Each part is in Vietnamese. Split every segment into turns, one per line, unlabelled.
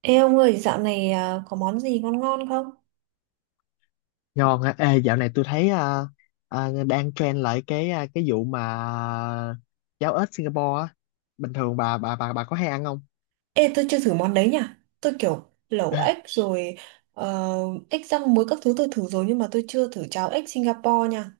Ê ông ơi, dạo này có món gì ngon ngon không?
Ngon á, ê dạo này tôi thấy đang trend lại cái vụ mà cháo ếch Singapore á. Bình thường bà có hay ăn không?
Ê, tôi chưa thử món đấy nhỉ? Tôi kiểu lẩu ếch rồi, ờ, ếch rang muối các thứ tôi thử rồi nhưng mà tôi chưa thử cháo ếch Singapore nha.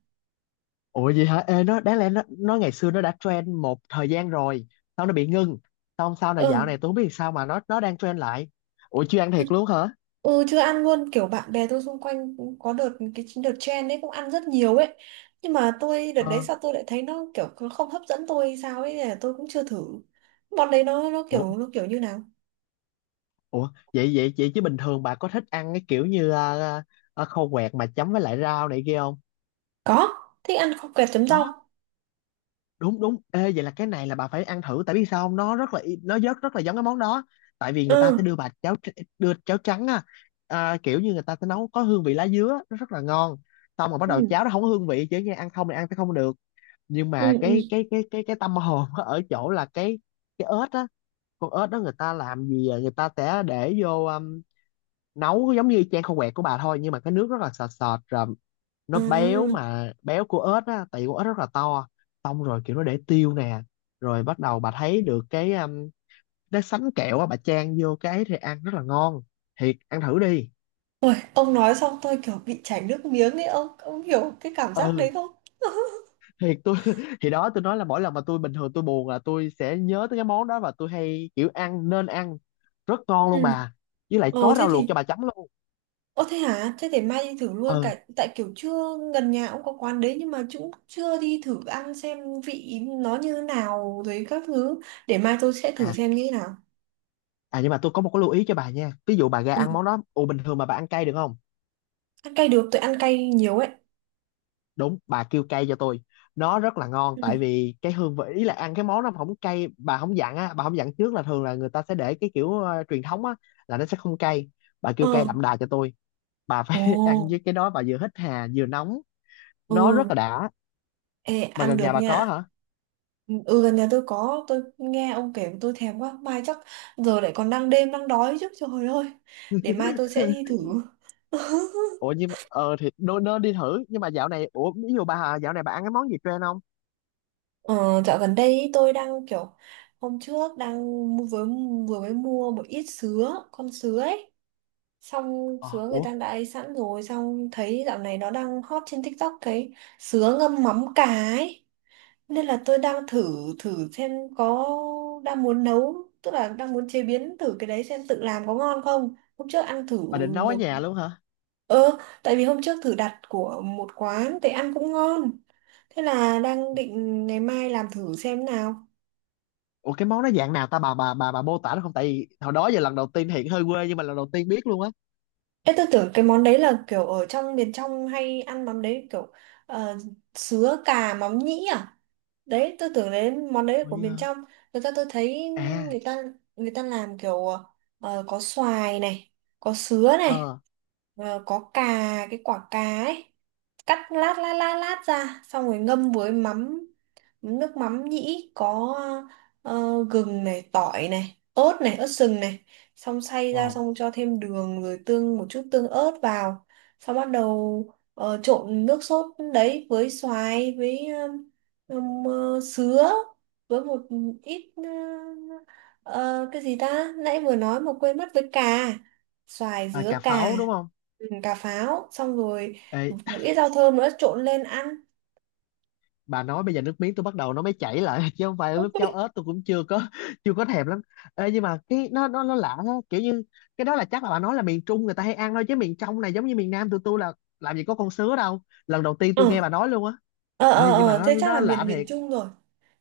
Ủa gì hả? Ê, nó đáng lẽ nó ngày xưa nó đã trend một thời gian rồi, xong nó bị ngưng. Xong sau này dạo
Ừ,
này tôi không biết sao mà nó đang trend lại. Ủa chưa ăn
thật-
thiệt luôn hả?
ừ, chưa ăn luôn, kiểu bạn bè tôi xung quanh cũng có đợt cái đợt trend đấy cũng ăn rất nhiều ấy. Nhưng mà tôi đợt đấy
Ờ,
sao tôi lại thấy nó kiểu nó không hấp dẫn tôi hay sao ấy, nên là tôi cũng chưa thử. Món đấy nó
ủa
kiểu nó kiểu như nào?
ủa vậy vậy vậy chứ bình thường bà có thích ăn cái kiểu như khô quẹt mà chấm với lại rau này kia không?
Có, thích ăn kho quẹt chấm
Đó,
rau.
đúng đúng, ê, vậy là cái này là bà phải ăn thử, tại biết sao không, nó rất là nó rất rất là giống cái món đó, tại vì người ta sẽ
Ừ.
đưa bà đưa cháo trắng á. Kiểu như người ta sẽ nấu có hương vị lá dứa, nó rất là ngon. Xong rồi bắt
Ừ.
đầu cháo nó không có hương vị, chứ nghe ăn không thì ăn sẽ không được, nhưng
Ừ,
mà
ừ.
cái tâm hồn ở chỗ là cái ớt á. Con ớt đó người ta làm gì à? Người ta sẽ để vô, nấu giống như chan khô quẹt của bà thôi, nhưng mà cái nước rất là sệt sệt rồi, nó béo
À.
mà béo của ếch á, tại vì con ếch rất là to. Xong rồi kiểu nó để tiêu nè, rồi bắt đầu bà thấy được cái, cái sánh kẹo á, bà chan vô cái ấy thì ăn rất là ngon. Thiệt, ăn thử đi.
Ôi, ông nói xong tôi kiểu bị chảy nước miếng ấy, ông hiểu cái cảm giác đấy
Ừ,
không?
thiệt, tôi thì đó, tôi nói là mỗi lần mà tôi bình thường tôi buồn là tôi sẽ nhớ tới cái món đó, và tôi hay kiểu ăn nên ăn rất ngon luôn
Ừ.
bà. Với lại
Ờ
có
thế
rau luộc cho
thì
bà chấm luôn.
ơ thế hả? Thế để mai đi thử luôn,
Ừ,
cả tại kiểu chưa, gần nhà ông có quán đấy nhưng mà chúng chưa đi thử ăn xem vị nó như thế nào rồi các thứ, để mai tôi sẽ thử
à
xem như thế nào.
nhưng mà tôi có một cái lưu ý cho bà nha. Ví dụ bà ra
Ừ.
ăn món đó, bình thường mà bà ăn cay được không?
Ăn cay được, tôi ăn cay nhiều ấy.
Đúng, bà kêu cay cho tôi, nó rất là ngon,
Ừ.
tại vì cái hương vị ý là ăn cái món nó không cay, bà không dặn á, bà không dặn trước, là thường là người ta sẽ để cái kiểu truyền thống á, là nó sẽ không cay. Bà kêu cay
Ờ.
đậm đà cho tôi, bà phải
Ồ,
ăn với cái đó, bà vừa hít hà vừa nóng,
ừ,
nó rất là đã.
ê,
Mà
ăn
gần
được
nhà bà có
nha.
hả?
Ừ, gần nhà tôi có. Tôi nghe ông kể tôi thèm quá. Mai chắc giờ lại còn đang đêm đang đói chứ, trời ơi. Để mai tôi sẽ đi thử.
Ủa, nhưng mà ờ thì nó, đi thử, nhưng mà dạo này, ủa, ví dụ bà Hà, dạo này bà ăn cái món gì trend không?
Ờ, dạo gần đây ý, tôi đang kiểu hôm trước đang vừa, vừa mới mua một ít sứa, con sứa ấy, xong
Ờ
sứa người
ủa
ta đã ấy sẵn rồi, xong thấy dạo này nó đang hot trên TikTok, cái sứa ngâm mắm cà ấy, nên là tôi đang thử, thử xem, có, đang muốn nấu, tức là đang muốn chế biến thử cái đấy xem tự làm có ngon không. Hôm trước ăn thử
Bà định nấu ở
một,
nhà luôn hả?
ờ, tại vì hôm trước thử đặt của một quán thì ăn cũng ngon, thế là đang định ngày mai làm thử xem nào.
Ủa cái món nó dạng nào ta, bà mô tả nó không, tại vì hồi đó giờ lần đầu tiên, hiện hơi quê, nhưng mà lần đầu tiên biết luôn á.
Ê, tôi tưởng cái món đấy là kiểu ở trong miền trong hay ăn mắm đấy kiểu, ờ, sứa cà mắm nhĩ à, đấy tôi tưởng đến món đấy là
Ủa
của
vậy
miền
hả?
trong. Người ta tôi thấy,
À.
người ta người ta làm kiểu, ờ, có xoài này, có sứa này,
Ờ.
ờ, có cà, cái quả cà ấy, cắt lát lát lát lát ra xong rồi ngâm với mắm, nước mắm nhĩ, có, ờ, gừng này, tỏi này, ớt này, ớt sừng này, xong xay ra
Wow.
xong cho thêm đường rồi tương một chút tương ớt vào, xong bắt đầu, ờ, trộn nước sốt đấy với xoài, với sứa, với một ít, ờ, cái gì ta nãy vừa nói mà quên mất, với cà, xoài
À,
dứa
cà
cà.
pháo đúng không?
Ừ, cà pháo. Xong rồi
Ê,
một ít rau thơm nữa trộn lên ăn.
bà nói bây giờ nước miếng tôi bắt đầu nó mới chảy lại, chứ không phải lúc cháo ớt tôi cũng chưa có, chưa có thèm lắm. Ê, nhưng mà cái nó lạ ha, kiểu như cái đó là chắc là bà nói là miền Trung người ta hay ăn thôi, chứ miền trong này giống như miền Nam tụi tôi là làm gì có con sứa đâu. Lần đầu tiên tôi nghe bà nói luôn á.
Ờ, ờ,
Ê, nhưng mà
ờ,
nó
thế chắc là
nó lạ
miền miền
thiệt.
Trung rồi,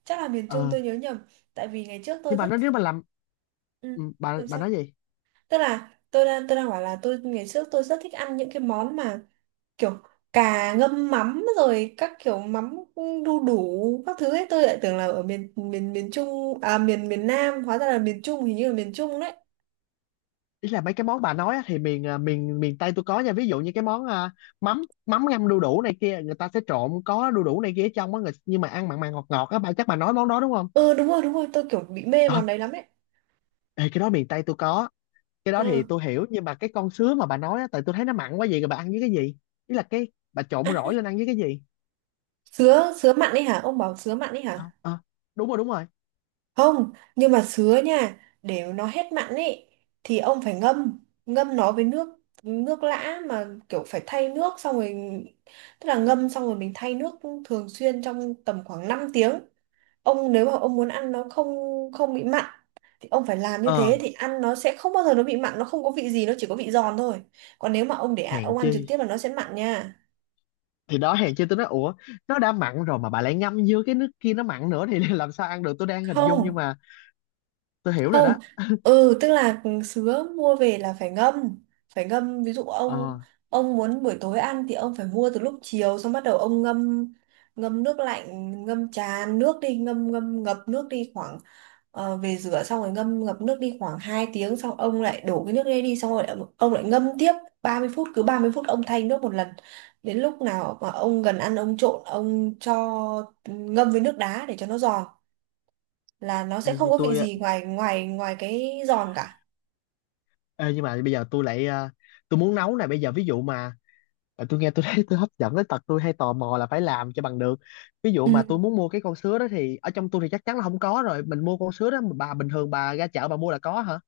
chắc là miền Trung
Ờ,
tôi nhớ nhầm. Tại vì ngày trước tôi
nhưng mà
rất
nó nếu
thích,
mà làm,
ừ,
bà
làm
bà
sao,
nói gì?
tức là tôi đang bảo là tôi ngày trước tôi rất thích ăn những cái món mà kiểu cà ngâm mắm rồi các kiểu mắm đu đủ các thứ ấy, tôi lại tưởng là ở miền miền miền Trung à, miền miền Nam, hóa ra là miền Trung, hình như là miền Trung đấy.
Ý là mấy cái món bà nói á, thì miền, à, miền miền Tây tôi có nha, ví dụ như cái món, mắm mắm ngâm đu đủ này kia, người ta sẽ trộn có đu đủ này kia ở trong á, người, nhưng mà ăn mặn mặn ngọt ngọt á, bà, chắc bà nói món đó đúng không?
Ừ đúng rồi, đúng rồi, tôi kiểu bị mê
ờ
món đấy lắm đấy.
Ê, cái đó miền Tây tôi có. Cái đó thì
Ừ.
tôi hiểu, nhưng mà cái con sứa mà bà nói á, tại tôi thấy nó mặn quá vậy rồi bà ăn với cái gì? Ý là cái, bà trộn
À,
rỗi lên ăn với cái gì?
sứa sứa mặn ấy hả, ông bảo sứa mặn ấy
Ờ,
hả?
ờ, đúng rồi, đúng rồi.
Không, nhưng mà sứa nha, để nó hết mặn ấy thì ông phải ngâm, ngâm nó với nước, nước lã, mà kiểu phải thay nước xong rồi, tức là ngâm xong rồi mình thay nước thường xuyên trong tầm khoảng 5 tiếng. Ông nếu mà ông muốn ăn nó không, không bị mặn thì ông phải làm như
ờ
thế thì ăn nó sẽ không bao giờ nó bị mặn, nó không có vị gì, nó chỉ có vị giòn thôi. Còn nếu mà ông để ạ,
Hèn
ông ăn
chi,
trực tiếp là nó sẽ mặn nha.
thì đó, hèn chi tôi nói ủa, nó đã mặn rồi mà bà lại ngâm vô cái nước kia nó mặn nữa thì làm sao ăn được, tôi đang hình dung. Nhưng
Không,
mà tôi hiểu rồi đó.
không, ừ, tức là sứa mua về là phải ngâm, phải ngâm. Ví dụ ông
ờ
ông muốn buổi tối ăn thì ông phải mua từ lúc chiều, xong bắt đầu ông ngâm, ngâm nước lạnh, ngâm tràn nước đi, ngâm ngâm ngập nước đi khoảng, ờ, về rửa xong rồi ngâm ngập nước đi khoảng 2 tiếng, xong ông lại đổ cái nước đấy đi, xong rồi ông lại ngâm tiếp 30 phút, cứ 30 phút ông thay nước một lần. Đến lúc nào mà ông gần ăn ông trộn, ông cho ngâm với nước đá để cho nó giòn là nó
Ê,
sẽ không
như
có
tôi
vị gì ngoài, ngoài, ngoài cái giòn cả.
Ê, nhưng mà bây giờ tôi lại, tôi muốn nấu này, bây giờ ví dụ mà, tôi nghe tôi thấy tôi hấp dẫn đến tật tôi hay tò mò là phải làm cho bằng được. Ví dụ mà
Ừ,
tôi muốn mua cái con sứa đó thì ở trong tôi thì chắc chắn là không có rồi, mình mua con sứa đó mà bà, bình thường bà ra chợ bà mua là có hả?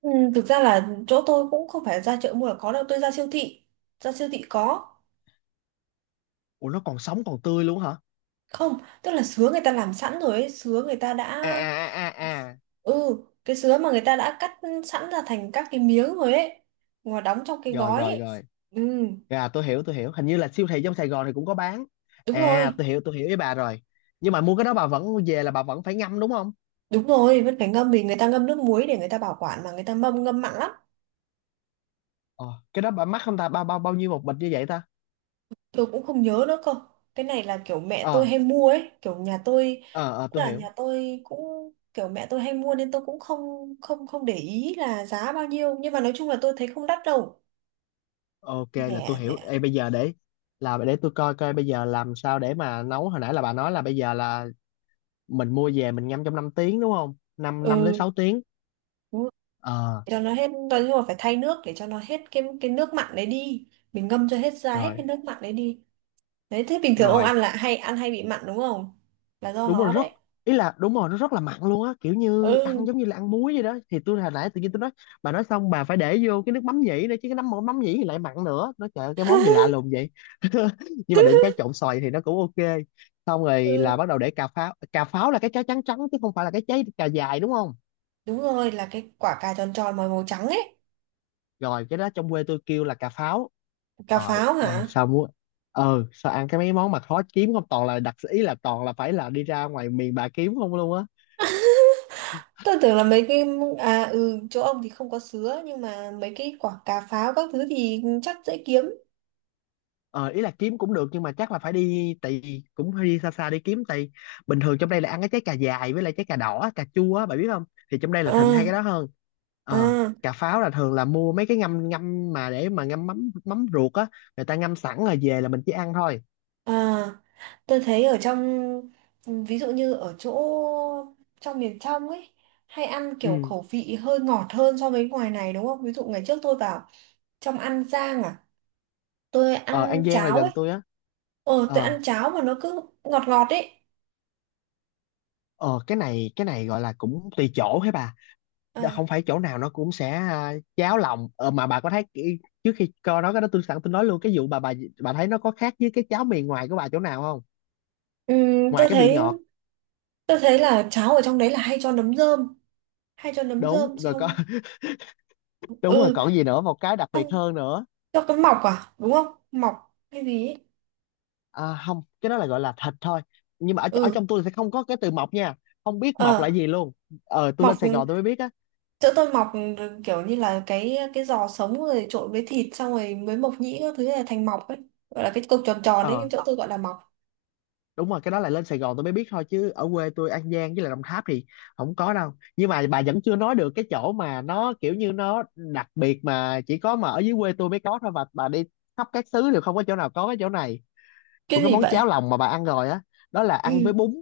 ừ, thực ra là chỗ tôi cũng không phải ra chợ mua là có đâu, tôi ra siêu thị, ra siêu thị có.
Ủa nó còn sống còn tươi luôn hả?
Không, tức là sứa người ta làm sẵn rồi ấy, sứa người ta
à
đã,
à à à à
ừ, cái sứa mà người ta đã cắt sẵn ra thành các cái miếng rồi ấy, mà đóng trong cái
Rồi,
gói
rồi,
ấy.
rồi.
Ừ.
Tôi hiểu, tôi hiểu, hình như là siêu thị trong Sài Gòn thì cũng có bán.
Đúng rồi,
Tôi hiểu, tôi hiểu với bà rồi. Nhưng mà mua cái đó bà vẫn về là bà vẫn phải ngâm đúng không?
đúng rồi, vẫn phải ngâm vì người ta ngâm nước muối để người ta bảo quản, mà người ta mâm ngâm mặn lắm.
ờ cái đó bà mắc không ta, bao bao bao nhiêu một bịch như vậy ta?
Tôi cũng không nhớ nữa cơ, cái này là kiểu mẹ tôi
Ờ,
hay mua ấy, kiểu nhà tôi.
ờ, ờ,
Tức
tôi
là
hiểu.
nhà tôi cũng kiểu mẹ tôi hay mua nên tôi cũng không không không để ý là giá bao nhiêu, nhưng mà nói chung là tôi thấy không đắt đâu,
Ok, là
rẻ
tôi hiểu.
rẻ.
Ê, bây giờ để tôi coi coi bây giờ làm sao để mà nấu, hồi nãy là bà nói là bây giờ là mình mua về mình ngâm trong 5 tiếng đúng không? Năm 5 đến
Ừ,
6 tiếng.
đúng rồi.
Ờ,
Để cho nó hết, nói chung là phải thay nước để cho nó hết cái nước mặn đấy đi, mình ngâm cho hết ra hết cái
rồi,
nước mặn đấy đi. Đấy, thế bình thường ông
rồi.
ăn là hay ăn hay bị mặn đúng không, là do
Đúng rồi
nó
rất
đấy.
Ý là đúng rồi, nó rất là mặn luôn á, kiểu như ăn
Ừ,
giống như là ăn muối vậy đó. Thì tôi hồi nãy tự nhiên tôi nói, bà nói xong bà phải để vô cái nước mắm nhĩ nữa, chứ cái nấm mắm nhĩ thì lại mặn nữa. Nó, trời ơi, cái món gì lạ lùng vậy. Nhưng mà đừng, cái trộn xoài thì nó cũng ok. Xong rồi là
ừ,
bắt đầu để cà pháo là cái trái trắng trắng chứ không phải là cái trái cà dài đúng không?
đúng rồi, là cái quả cà tròn tròn màu màu trắng ấy.
Rồi, cái đó trong quê tôi kêu là cà pháo.
Cà
Rồi,
pháo
ê,
hả?
sao muốn ờ sao ăn cái mấy món mà khó kiếm không, toàn là ý là toàn là phải là đi ra ngoài miền bà kiếm không luôn á.
Tôi tưởng là mấy cái, à ừ, chỗ ông thì không có sứa nhưng mà mấy cái quả cà pháo các thứ thì chắc dễ kiếm.
Ờ Ý là kiếm cũng được, nhưng mà chắc là phải đi. Cũng phải đi xa xa đi kiếm. Bình thường trong đây là ăn cái trái cà dài với lại trái cà đỏ, cà chua á bà biết không, thì trong đây là thịnh hai
À
cái đó hơn. ờ
à
Cà pháo là thường là mua mấy cái ngâm ngâm mà để mà ngâm mắm, mắm ruột á, người ta ngâm sẵn rồi về là mình chỉ ăn thôi.
à, tôi thấy ở trong, ví dụ như ở chỗ trong miền trong ấy hay ăn kiểu
Ừ,
khẩu vị hơi ngọt hơn so với ngoài này đúng không? Ví dụ ngày trước tôi vào trong An Giang, tôi
ờ
ăn
An Giang là
cháo ấy.
gần tôi á.
Ờ tôi
ờ
ăn cháo mà nó cứ ngọt ngọt ấy.
Ờ, cái này gọi là cũng tùy chỗ hả bà?
À,
Không phải chỗ nào nó cũng sẽ, cháo lòng, mà bà có thấy. Trước khi coi nói cái đó tôi sẵn tôi nói luôn cái vụ, bà thấy nó có khác với cái cháo miền ngoài của bà chỗ nào không, ngoài
tôi
cái vị
thấy,
ngọt?
tôi thấy là cháo ở trong đấy là hay cho nấm rơm, hay cho nấm
Đúng
rơm,
rồi, có.
xong,
Đúng rồi,
ừ,
còn gì nữa, một cái đặc biệt
xong
hơn nữa?
cho cái mọc à đúng không, mọc hay gì ấy.
À, không, cái đó là gọi là thịt thôi, nhưng mà ở
Ừ,
trong tôi sẽ không có cái từ mọc nha, không biết
ờ,
mọc là gì luôn. Tôi
mọc,
lên Sài Gòn tôi mới biết á.
chỗ tôi mọc kiểu như là cái giò sống rồi trộn với thịt xong rồi mới mộc nhĩ các thứ là thành mọc ấy, gọi là cái cục tròn tròn ấy, nhưng
Ờ,
chỗ tôi gọi là mọc.
đúng rồi, cái đó là lên Sài Gòn tôi mới biết thôi, chứ ở quê tôi An Giang với lại Đồng Tháp thì không có đâu. Nhưng mà bà vẫn chưa nói được cái chỗ mà nó kiểu như nó đặc biệt, mà chỉ có mà ở dưới quê tôi mới có thôi, và bà đi khắp các xứ đều không có chỗ nào có, cái chỗ này
Cái
của cái
gì
món
vậy?
cháo lòng mà bà ăn rồi á, đó là ăn
Ừ,
với bún.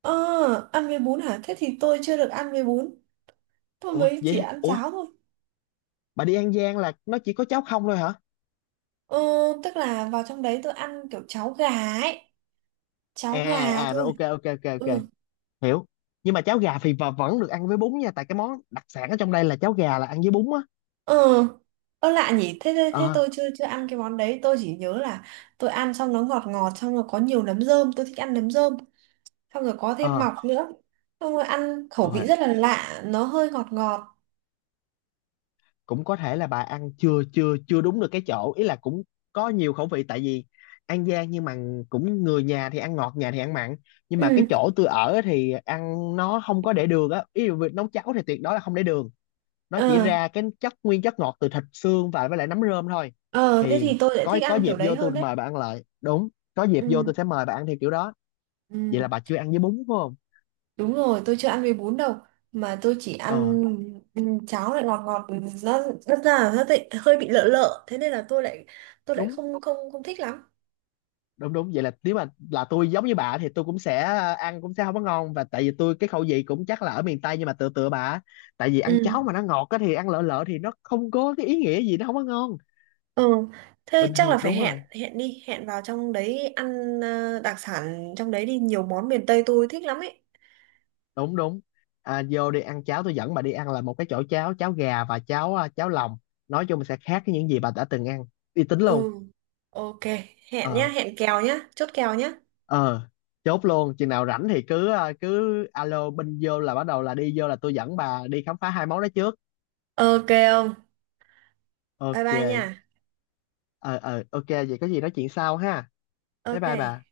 ờ ăn với bún hả, thế thì tôi chưa được ăn với bún, tôi
Ủa
mới chỉ
vậy?
ăn
Ủa,
cháo thôi.
bà đi An Giang là nó chỉ có cháo không thôi hả?
Ờ tức là vào trong đấy tôi ăn kiểu cháo gà ấy, cháo gà
Rồi,
thôi.
ok, ok, ok, ok,
Ừ.
hiểu. Nhưng mà cháo gà thì bà vẫn được ăn với bún nha, tại cái món đặc sản ở trong đây là cháo gà là ăn với bún á.
Ừ, ơ lạ nhỉ, thế, thế thế
Ờ,
tôi chưa chưa ăn cái món đấy, tôi chỉ nhớ là tôi ăn xong nó ngọt ngọt, xong rồi có nhiều nấm rơm, tôi thích ăn nấm rơm, xong rồi có thêm
ờ,
mọc nữa. Xong rồi ăn khẩu
ờ,
vị rất là lạ, nó hơi ngọt ngọt.
cũng có thể là bà ăn chưa chưa chưa đúng được cái chỗ, ý là cũng có nhiều khẩu vị, tại vì An Giang nhưng mà cũng, người nhà thì ăn ngọt, nhà thì ăn mặn. Nhưng mà
Ừ,
cái chỗ tôi ở thì ăn nó không có để đường á, ý là việc nấu cháo thì tuyệt đối là không để đường, nó chỉ
ờ,
ra cái chất nguyên, chất ngọt từ thịt xương và với lại nấm rơm thôi.
ờ thế
Thì
thì tôi lại
có
thích
có
ăn kiểu
dịp
đấy
vô tôi
hơn đấy.
mời bà ăn lại, đúng, có dịp vô
Ừ,
tôi sẽ mời bà ăn theo kiểu đó.
ừ,
Vậy là bà chưa ăn với bún phải không?
đúng rồi, tôi chưa ăn với bún đâu, mà tôi chỉ
Ờ,
ăn, ừ, cháo lại ngọt ngọt, nó rất ra nó lại hơi bị lợ lợ, thế nên là tôi lại
đúng,
không không không thích lắm.
đúng, đúng, vậy là nếu mà là tôi giống như bà thì tôi cũng sẽ ăn cũng sẽ không có ngon, và tại vì tôi cái khẩu vị cũng chắc là ở miền Tây nhưng mà tựa tựa bà, tại vì ăn
Ừ.
cháo mà nó ngọt á thì ăn lợ lợ thì nó không có cái ý nghĩa gì, nó không có ngon.
Ừ, thế
Bình
chắc là
thường
phải
đúng
hẹn,
rồi,
hẹn đi hẹn vào trong đấy ăn, ờ, đặc sản trong đấy đi, nhiều món miền Tây tôi thích lắm ấy.
đúng, đúng. Vô đi ăn cháo, tôi dẫn bà đi ăn là một cái chỗ cháo cháo gà và cháo lòng, nói chung sẽ khác với những gì bà đã từng ăn, uy tín luôn.
Ừ, ok, hẹn
Ờ,
nhá, hẹn kèo nhá, chốt kèo nhá.
ờ, chốt luôn, chừng nào rảnh thì cứ, alo bên vô là bắt đầu là đi vô là tôi dẫn bà đi khám phá hai món đó trước.
Ok không? Bye
Ok.
bye nha.
Ờ, ờ, ok, vậy có gì nói chuyện sau ha. Bye bye bà.
Ok.